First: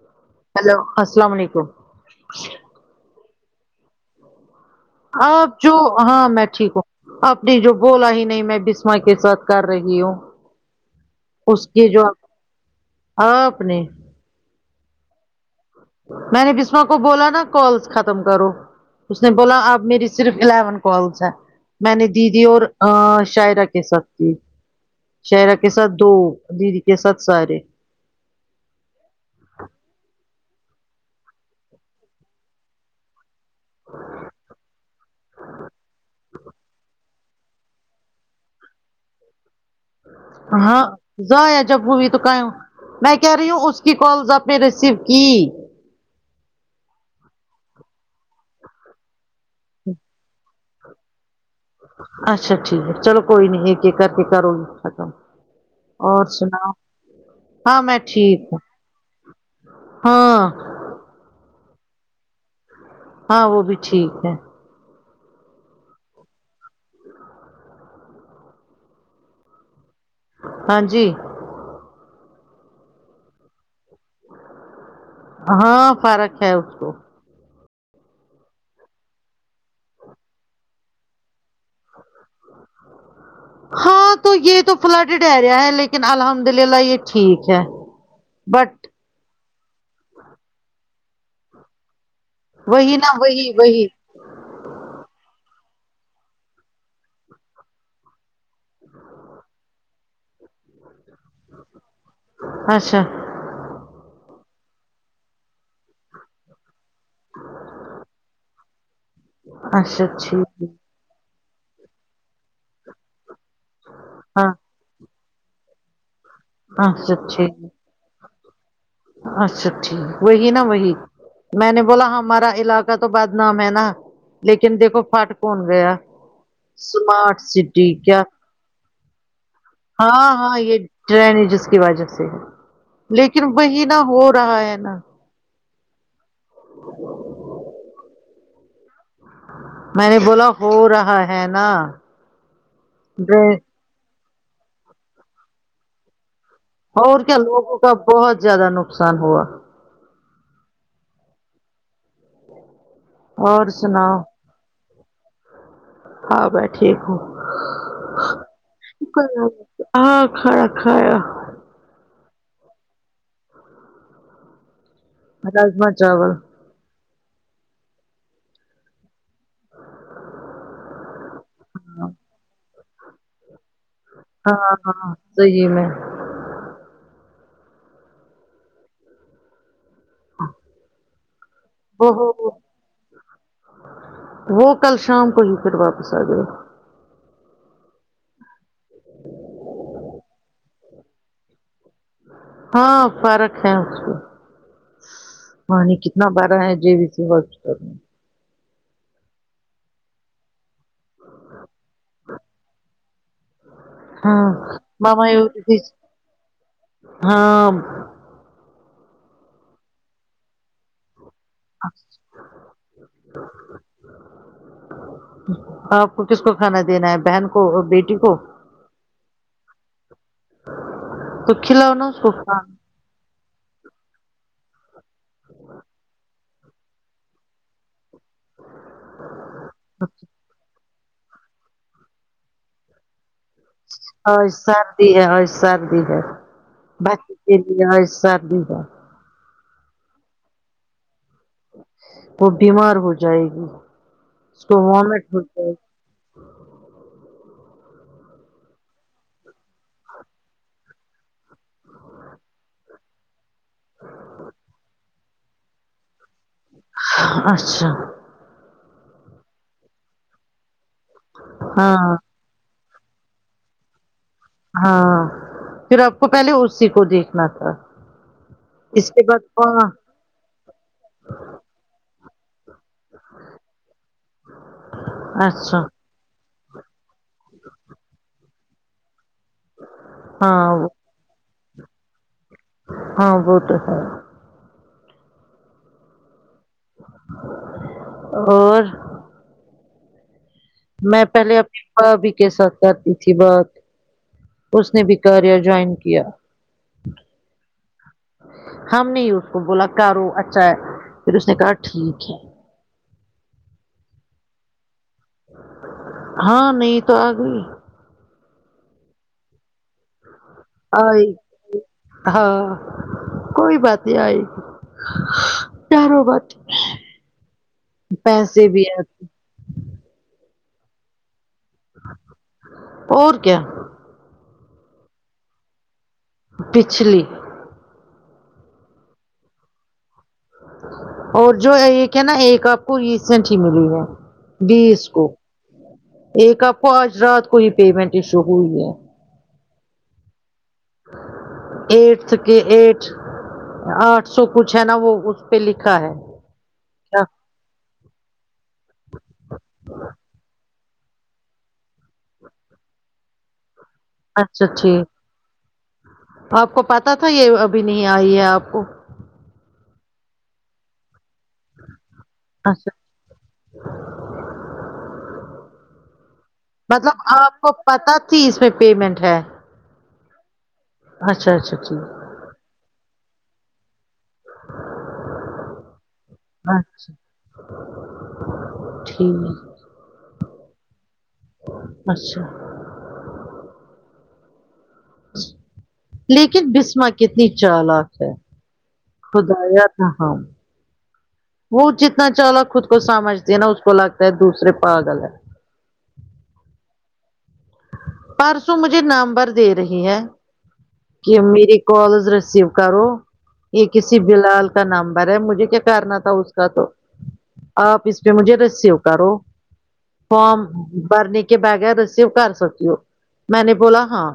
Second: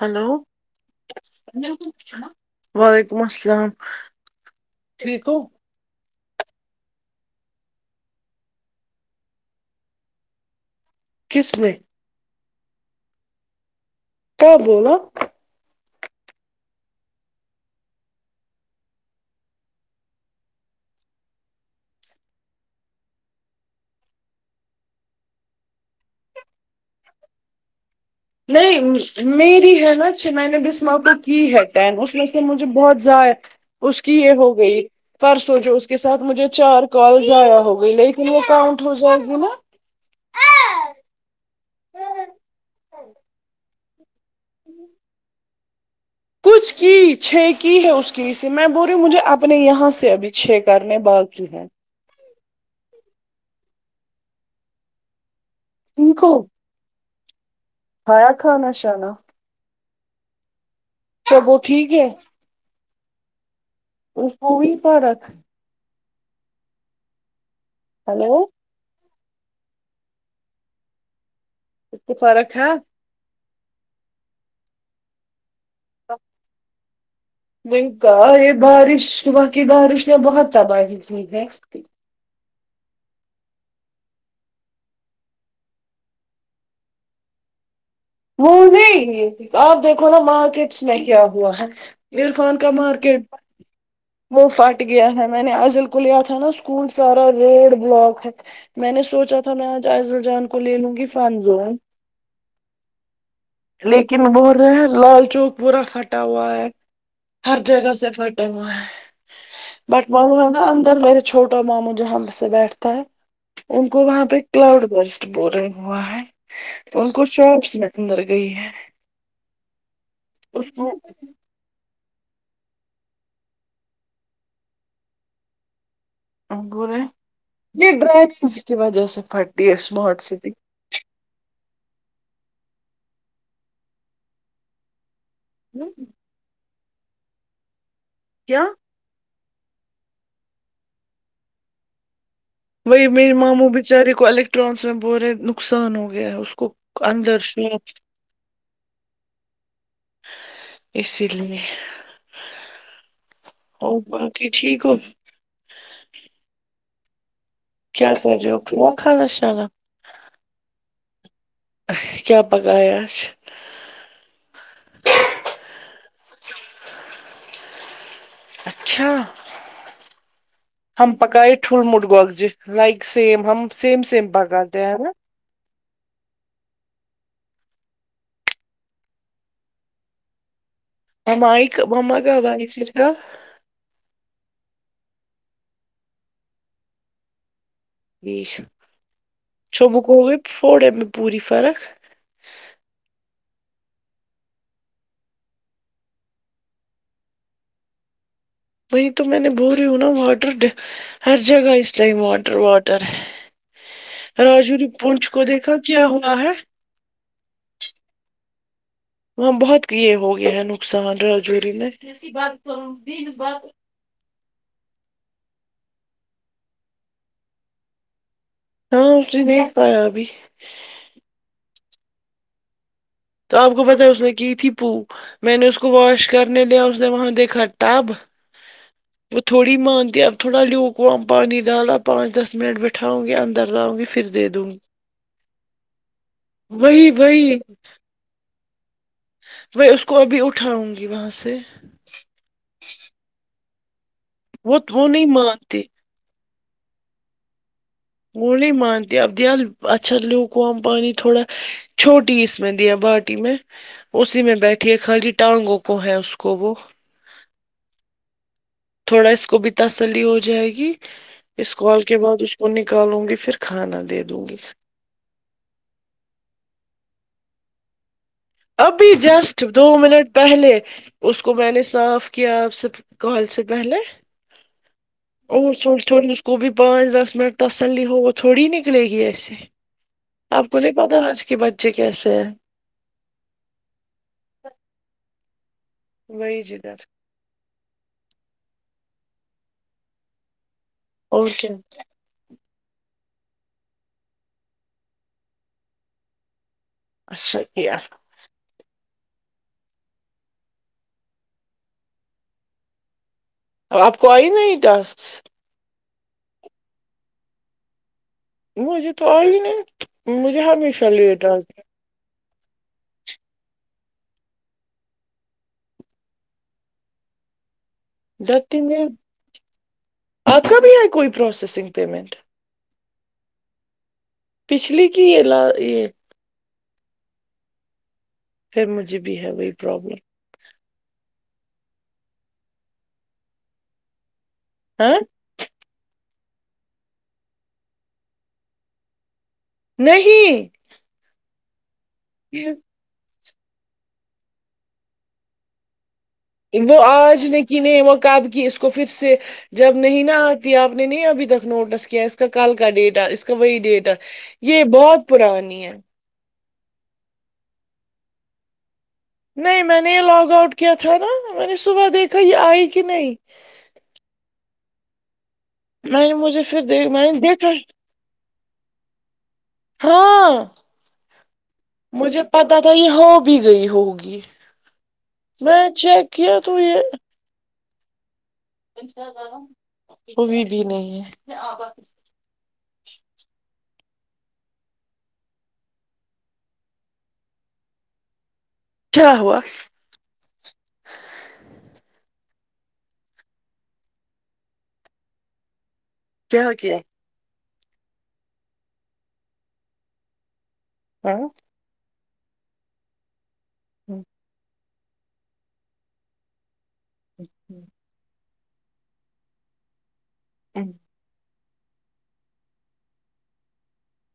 Hello hello السلام علیکم وعلیکم السلام ٹھیک ہو ہاؤ جو ہاں میں ٹھیک ہوں آپ نے جو بولا ہی نہیں میں بسما کے ساتھ کر رہی ہوں کس اس نے کی جو آ آپ نے کیا بولا میں نے بسما کو بولا نا کالس ختم کرو اس نے بولا اب میری صرف الیون کالس ہے میں نے دیدی اور آ شاعرہ کے ساتھ کی شاعرہ کے ساتھ دو دیدی کے ساتھ سارے نہیں میری ہے نا میں نے بھی صبح کو کی ہے ٹین اس و سے مجھے بہت ضائع اس کی یہ ہو گئی پرسوں جو اس کے ساتھ مجھے چار کال ضائع ہو گئی لے یہی کاؤنٹ ہو جاںے گی نا ہاں ضائع جب ہوئی تو کام میں کہہ رہی ہوں اس کے کالز ابھی ریسیو کی کچھ کی چھ کی ہے اس کی اسی میں بول رہی ہوں مجھے اپنے یہاں سے ابھی چھ کرنے باقی ہیں اچھا ٹھیک ہے چلو کوئی نہیں ایک ایک کر کے کرو ختم ٹھیک اور ہو سناؤ ہاں میں کھایا ٹھیک ہوں کھانا شانا ہاں سب وہ ٹھیک ہے ہاں وہ بھی ٹھیک ہے وہی پارک ہلو ہاں جی کچھ فرق ہے ہاں فرق ہے اس کو نہیں کا یہ بارش صبح کی بارش نےبہت تباہی کی ہے ہاں تو یہ تو فلڈڈ ایریا ہے لیکن الحمد للہ یہ ٹھیک ہے وہ بٹ نہیں آپ دیکھو نا مارکٹس میں کیا ہوا ہے عرفان کا وہی نا مارکیٹ وہی وہی وہ پھٹ گیا ہے میں نے آزل کو لیا تھا نا اسکول سارا روڈ بلاک ہے میں نے سوچا تھا میں آج عائزل جان کو لے لوں گی فانزون اچھا لیکن بول رہے ہے لال چوک پورا پھٹا ہوا ہے ہر جگہ سے فٹا ہوا ہے بٹ اچھا وہ ہے نا ٹھیک اندر میرے چھوٹا ماموں جہاں سے بیٹھتے ہیں ان کو وہاں پہ ہاں کلاؤڈ برسٹ بورنگ ہوا ہے تو ان اچھا کو سب ٹھیک میںسیج مل گئی ہے اچھا ٹھیک وہی نا اس کو وہی میں نے بولا ہمارا علاقہ تو بدنام ہے نا لیکن دیکھو فٹ کون گیا بولے اسمارٹ سٹی یہ کیا ڈرائیس کی وجہ سے پھٹ ہاں ہاں یہ ٹرینی جس کی وجہ سے ہے لیکن وہی نہ ہو رہا ہے نا [unintelligible] [inaudible] کیا میں نے بولا ہو رہا ہے نا وہی میرے ماموں بچارے کو الیکٹرانس میں بول رہے نقصان ہو گیا ہے اس کو اور کیا اندر لوگوں شاپ کا بہت زیادہ نقصان ہوا اسی لیے اور [unintelligible] کہ ٹھیک ہو ہاں میں ٹھیک ہوں کیا کر رہے ہو کیا کھانا شکر اللہ شانا کہ ہاں کھایا کھایا کیا پکایا آج راجما چاول اچھا ہم پکائے ٹول مٹ گگجے لائک سیم ہم سیم سیم ہاں پکاتے ہیں ہیں نا ہاں صحیح میں [unintelligible] مم ایے کب مم وہ کب کا بائیسر [unintelligible] وہ کل شام کو ہی پھر واپس آ گئے شوبا ہوا پھوڑے میں پوری فرق ہاں فرق ہے اسکو پانی کتنا بھرا ہے جے وی سی روڈ پر وہی تو میں نے بول رہی ہوں نا واٹر ہر جگہ اس ٹائم واٹر واٹر ہے راجو ہاں نے ماما پونچ کو یہ دیکھا کیا ہوا ہے ہاں وہاں بہت یہ ہو گیا ہے نقصان راج وارے نے کیسی بات کروں آپ کو کس کو کھانا دینا ہے بہن کو بیٹی کو ہاں اس نہیں پیابی تو کھیلاؤ نہ اس کو [unintelligible] تو آپ کو پتا ہے اس نے کی تھی پو میں نے اس کو واش کرنے لیا اس نے وہاں دیکھا ٹب وہ تھوڑی مانتے اپ تھوڑا لوگ کوم پانی ڈالا پانچ دس منٹ بیٹھاؤں گی ان اور سردی ہے اور سردی ہے وہی بقی کے وہی لیے سردی ہے میں اس کو ابھی اٹھاؤں گی وہاں سے وہ بیمار ہو جائے گی اس کو وہ وہ وامٹ نہیں ہو جائے مانتی گی وہ نہیں مانتی اپدل اچھا لو کوم پانی تھوڑا چھوٹی اس میں دیا باٹی میں اسی میں بیٹھی ہے خالی ٹانگوں کو ہے اس کو وہ اچھا تھوڑا اس کو بھی تسلی ہو جائے گی اس کال ہاں کے بعد اس کو نکالوں گی پھر کھانا دے دوں گی ہاں پھر آپ کو پہلے اسی کو دیکھنا تھا ابھی اس کے بعد جسٹ دو ہاں منٹ پہلے اس کو میں نے صاف کیا آپ سے کال سے پہلے اور اچھا اس تھوڑس خوب پانچ دس منٹ تسلی ہوت تھوڑی نکلے گی ایسے ہاں آپ کو نہیں وہ- پتا آج کے بچے کیسے ہیں ہاں وہ تو ہے وہی جی گھر اور میں اور پہلے کیا اپنے بھابھی کے ساتھ کرتی تھی تھی بات اس نے بھی کاریہ جوائن کیا اچھا کیا ہم نے ہی اس کو بولا کرو اچھا ہے پھر اس نے کہا ٹھیک ہے آپ کو آئی نہیں ٹاسک ہاں نہیں تو آ گئی مجھے تو آئی نہیں مجھے ہمیشہ آئی لیٹ آج ہاں کوئی بات نہیں آئی چاروں بات جب پیسے تک بھی آ میں آپ کا بھی ہے کوئی پروسیسنگ پیمنٹ اور کیا پچھلی کی ہے لا یہ پچھلی پھر مجھے بھی ہے وہی پرابلم اور جو ایک ہے نا ایک آپ کو ریسنٹ ہی ملی ہے بیس ہاں کو ایک آپ کو آج رات کو یہ پیمنٹ ایشو ہوئی ہے نہیں ایٹس کے یہ- ای آٹھ سو کچھ ہے نا وہ اس پہ لکھا ہے کیا؟ آج نے کی نہیں وہقاب کی اس کو پھر سے جب نہیں نہ آتی آپ نے نہیں ابھی تک نوٹس کیا اس کا کل کا ڈیٹ ہے اس کا وہی ڈیٹ ہے اچھا یہ ٹھیک بہت پرانی ہے آپ کو پتہ تھا یہ ابھی نہیں آئی ہے آپ کو نہیں میں نے یہ لاگ آؤٹ کیا تھا نا میں نے صبح دیکھا یہ آئی اچھا کہ نہیں نہیں مجھے پھر دیکھ- مطلب میں نے آپ دیکھا کو پتہ تھی اس میں پیمنٹ ہے ہاں اچھا اچھا ٹھیک مجھے پتا تھا یہ ہو بھی گئی ہوگی میں چیک کیا تو اچھا ٹھیک ا بھی نہیں ہے اچھا لیکن بسمہ کتنی چالاک ہے کیا ہوا خدایا تھا وہ جتنا چالاک خود کو سمجھتی ہیں نا اس کو لگتا ہے دوسرے پاگل ہے کیا کیا پرسوں مجھے نمبر دے رہی ہے کہ ہاں میری کالز ریسیو کرو یہ کسی بلال کا نمبر ہے مجھے کیا کرنا تھا اس کا تو آپ اس پہ مجھے ریسیو کرو فارم بھرنے کے بغیر ریسیو کر سکی ہو میں نے بولا ہاں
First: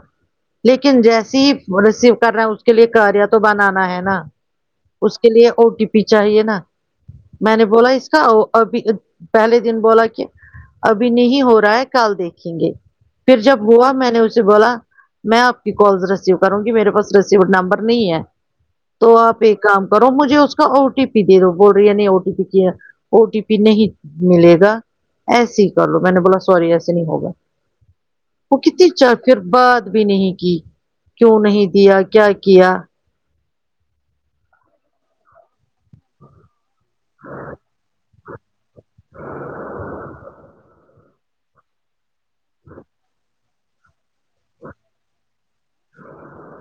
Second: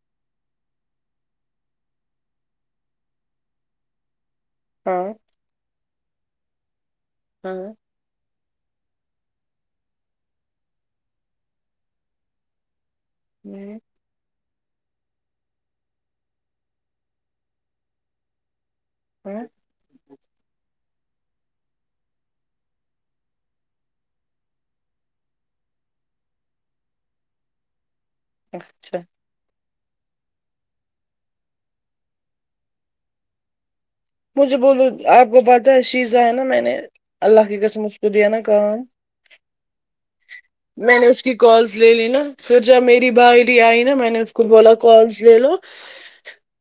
لیکن جیسی ہی ریسیو کر رہے ہیں اس کے لیے کاریا تو بنانا ہے نا ہاں اس ہاں کے لیے او ٹی پی چاہیے نا میں نے بولا اس کا ابھی پہلے دن بولا کہ ابھی نہیں ہو رہا ہے کل دیکھیں گے پھر جب ہوا میں نے اس بولا میں آپ کی کال ریسیو کروں گی میرے پاس ریسیو نمبر نہیں ہے تو آپ ہاں ایک کام کرو مجھے اس کا او ٹی پی دے دو بول رہی نہیں او ٹی پی کیا او ٹی پی نہیں ملے گا ایسے ہی کر لو میں نے بولا سوری ایسے نہیں ہوگا وہ کتنی اچھا چارفر بات بھی نہیں کی کیوں نہیں دیا کیا کیا مجھے بولو آپ کو پتہ ہے شیزہ ہے نا میں نے اللہ کی قسم اس کو دیا نا کام میں نے اس کی کالس لے لی نہ پھر جب میری بائری آئی نا میں نے اس کو بولا کالس لے لو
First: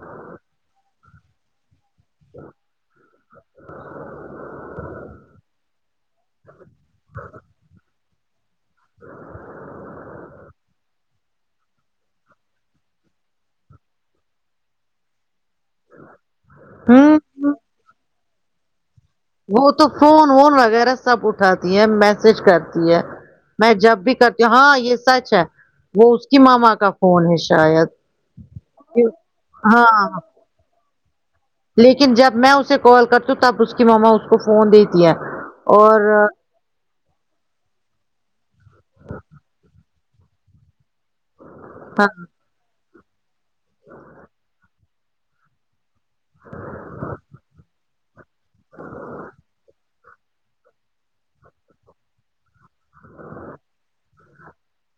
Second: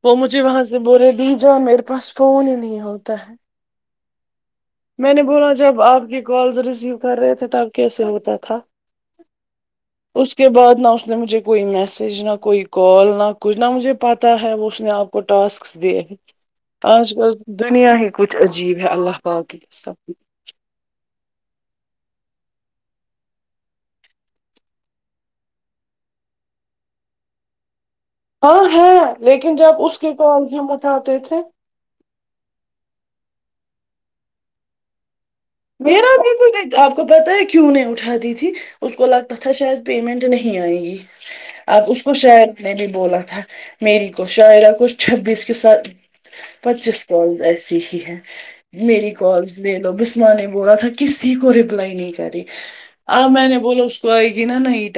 وہ مجھے وہاں سے بورے بھی جا میرے پاس فون ہی نہیں ہوتا ہے میں نے بولا جب آپ کے کالز ریسیو کر رہے تھے تب کیسے ہوتا تھا اس کے بعد اس نے مجھے کوئی میسج نہ کوئی کال نہ کچھ نہ مجھے پتا ہے وہ اس نے آپ کو ٹاسک دے آج ہوں کل دنیا ہی کچھ عجیب ہے اللہ پاک کی وہ تو قسم فون وون وغیرہ سب اٹھاتی ہے میسج کرتی ہے میں جب بھی کرتی ہوں ہاں یہ سچ ہے وہ اس کی مما کا فون ہے شاید ہاں ہے لیکن جب اس کے ہاں کالز ہم اٹھاتے تھے لیکن جب میں اسے کال کرتی ہوں تب اس کی مما اس کو فون دیتی ہے میرا اور [unintelligible] آپ کو پتا ہے کیوں نہیں اٹھاتی تھی اس کو لگتا تھا شاید پیمنٹ نہیں آئے گی اب اس ہاں کو شاعر نے بھی بولا تھا میری کو شاعرہ کچ چھبیس کے ساتھ پچیس کال ایسی ہی ہے میری کالس لے لو ب اں نے بولا تھا کسی کو رپلائی نہیں کری آ میں نے بولا اس کو آئی گی نا نہیں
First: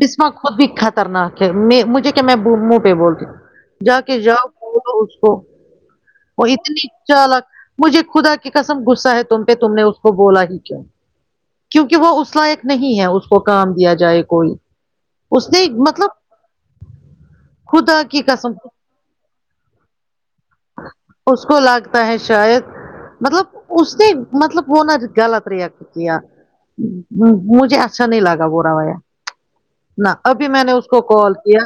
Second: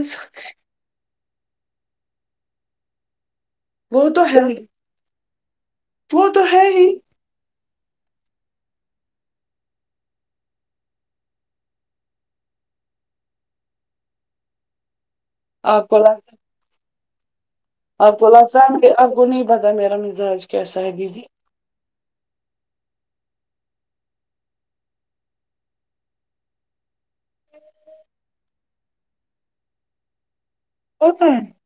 بسمہ خود بھی خطرناک ہے میں مجھے کیا میں منہ پہ بولتی ہوں جا وہ کے تو ہے جاؤ ہی بولو اس کو تو وہ ہے اتنی ہی چالک مجھے خدا کی قسم غصہ ہے تم پہ تم نے اس کو بولا ہی کیوں کیونکہ وہ اس لائق نہیں ہے اس کو کام دیا جائے کوئی اس نے آپ کو مطلب لگتا خدا آپ کی کو قسم آسان آپ کو نہیں پتا میرا مزاج کیسا ہے دیدی اس کو لگتا ہے شاید مطلب اس نے مطلب وہ نہ غلط ریاکٹ کیا ہمم مجھے اچھا نہیں لگا وہ رویہ نہ ابھی میں نے اس کو پتا کال ہے کیا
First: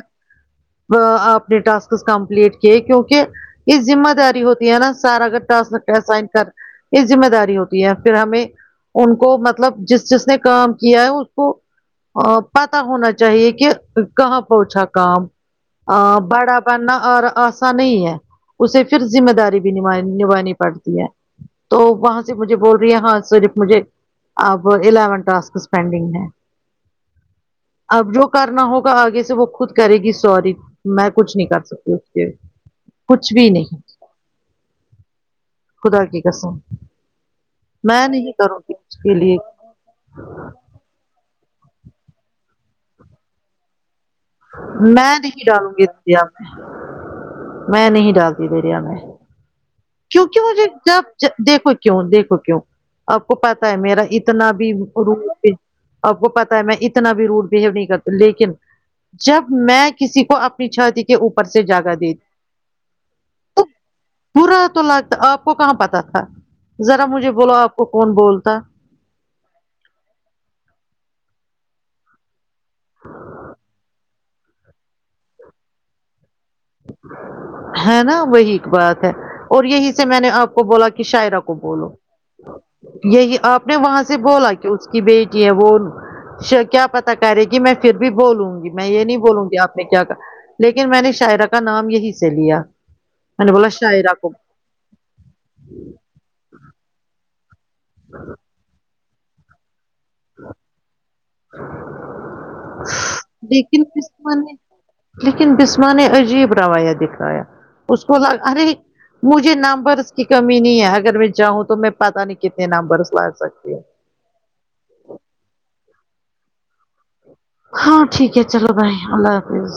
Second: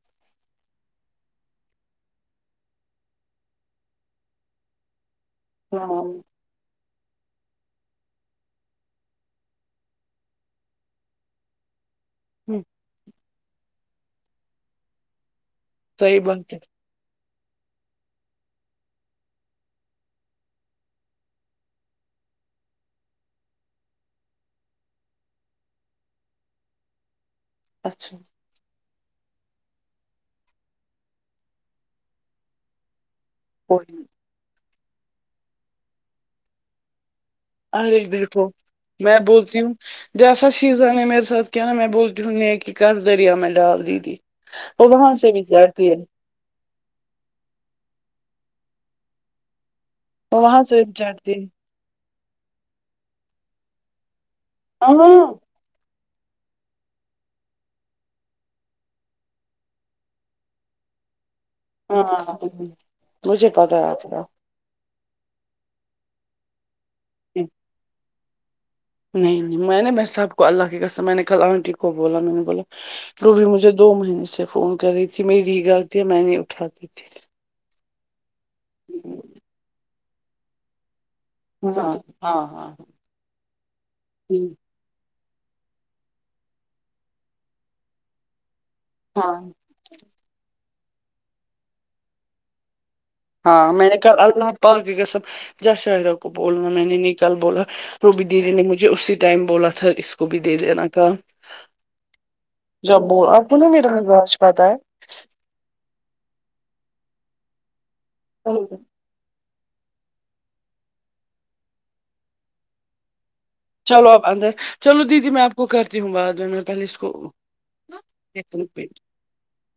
آپ نے ٹاسکس کمپلیٹ کیے کیونکہ یے ذمہ داری ہوتی ہے نا سر اگر ٹاسک ہاں پھر سائن ہم، کر یے ذمہ داری ہوتی ہے پھر ہمیں ان کو مطلب جس جس نے کام کیا ہے اس کو آ پتا ہونا چاہیے کہ کہاں پہنچا کام ہاں صحیح بات بڑا ہے بننا اور آسان نہیں ہے اسے پھر ذمہ داری بھی نبھا نبھانی پڑتی ہے تو وہاں سے مجھے بول رہی ہے ہاں صرف مجھے اب الیون ٹاسکس پینڈنگ ہے اب اچھا جو کرنا ہوگا آگے سے وہ خود کرے گی سوری میں کچھ نہیں کر سکتی اس کے کچھ بھی نہیں خدا کی قسم ارے میں نہیں بالکل کروں گی اس کے میں لیے بولتی ہوں جیسا چیز آ نے میرے ساتھ کیا نا میں بولتی ہوں نیکی کر دریا میں ڈال دی تھی وہ وہاں میں سے بھی نہیں ڈالوں گی چڑھتی ہے دریا میں میں نہیں ڈالتی دریا میں کیونکی وہ وہاں مجھے سے بھی جب چڑھتی ہے دیکھو کیوں دیکھو کیوں آپ کو پتا ہے میرا اتنا بھی ہاں آپ کو پتہ ہے میں اتنا بھی روڈ بہیو نہیں کرتی لیکن جب میں کسی کو پی چھاتی کے اوپر سے جگہ دے دی ہاں مجھے تو پتا ہے آپ کا پورا تو لگتا آپ کو کہاں پتہ تھا ذرا مجھے بولو آپ کو کون بولتا نہیں نہیں میں نے میں سب کو اللہ کی قسم میں نے کل آنٹی کو بولا میں نے بولا وہ بھی مجھے دو مہینے سے فون کر رہی تھی میری ہی غلطی ہے میں نہیں اٹھاتی تھی ہے نا وہی ایک بات ہے اور یہی سے میں نے آپ کو بولا کی شاعرہ کو بولو ہاں ہاں ہاں یہی آپ نے وہاں سے بولا کیوں اس کی بیٹی ہے وہ مجھے کیا پتا کرے گی میں پھر بھی بولوں گی میں یے نہیں ہاں بولوں گی آپ کیا کہا لیکن میں نے شاعرہ کا نام یہی سے لیا بولا ہاں میں نے شاعرہ کو اللہ پا کی قسم جا شاہرہ کو بولنا میں نے نکال بولا روبی دیدی نے مجھے اسی ٹائم بولا تھا اس کو بھی دے دینا کام جب آپ کو نا لیکن میرا بسما مزاج نے پتہ ہے لیکن بسما نے عجیب روایہ دکھایا اس کو لا ارے مجھے نمبرس کی کمی نہیں ہے اگر میں چاہوں تو میں پتہ نہیں کتنے نمبرس لا سکتی ہوں چلو آپ اندر چلو دیدی میں آپ کو کرتی ہوں بعد میں میں پہلے اس کو ہاں ٹھیک ہے چلو بائے بھائی اللہ حافظ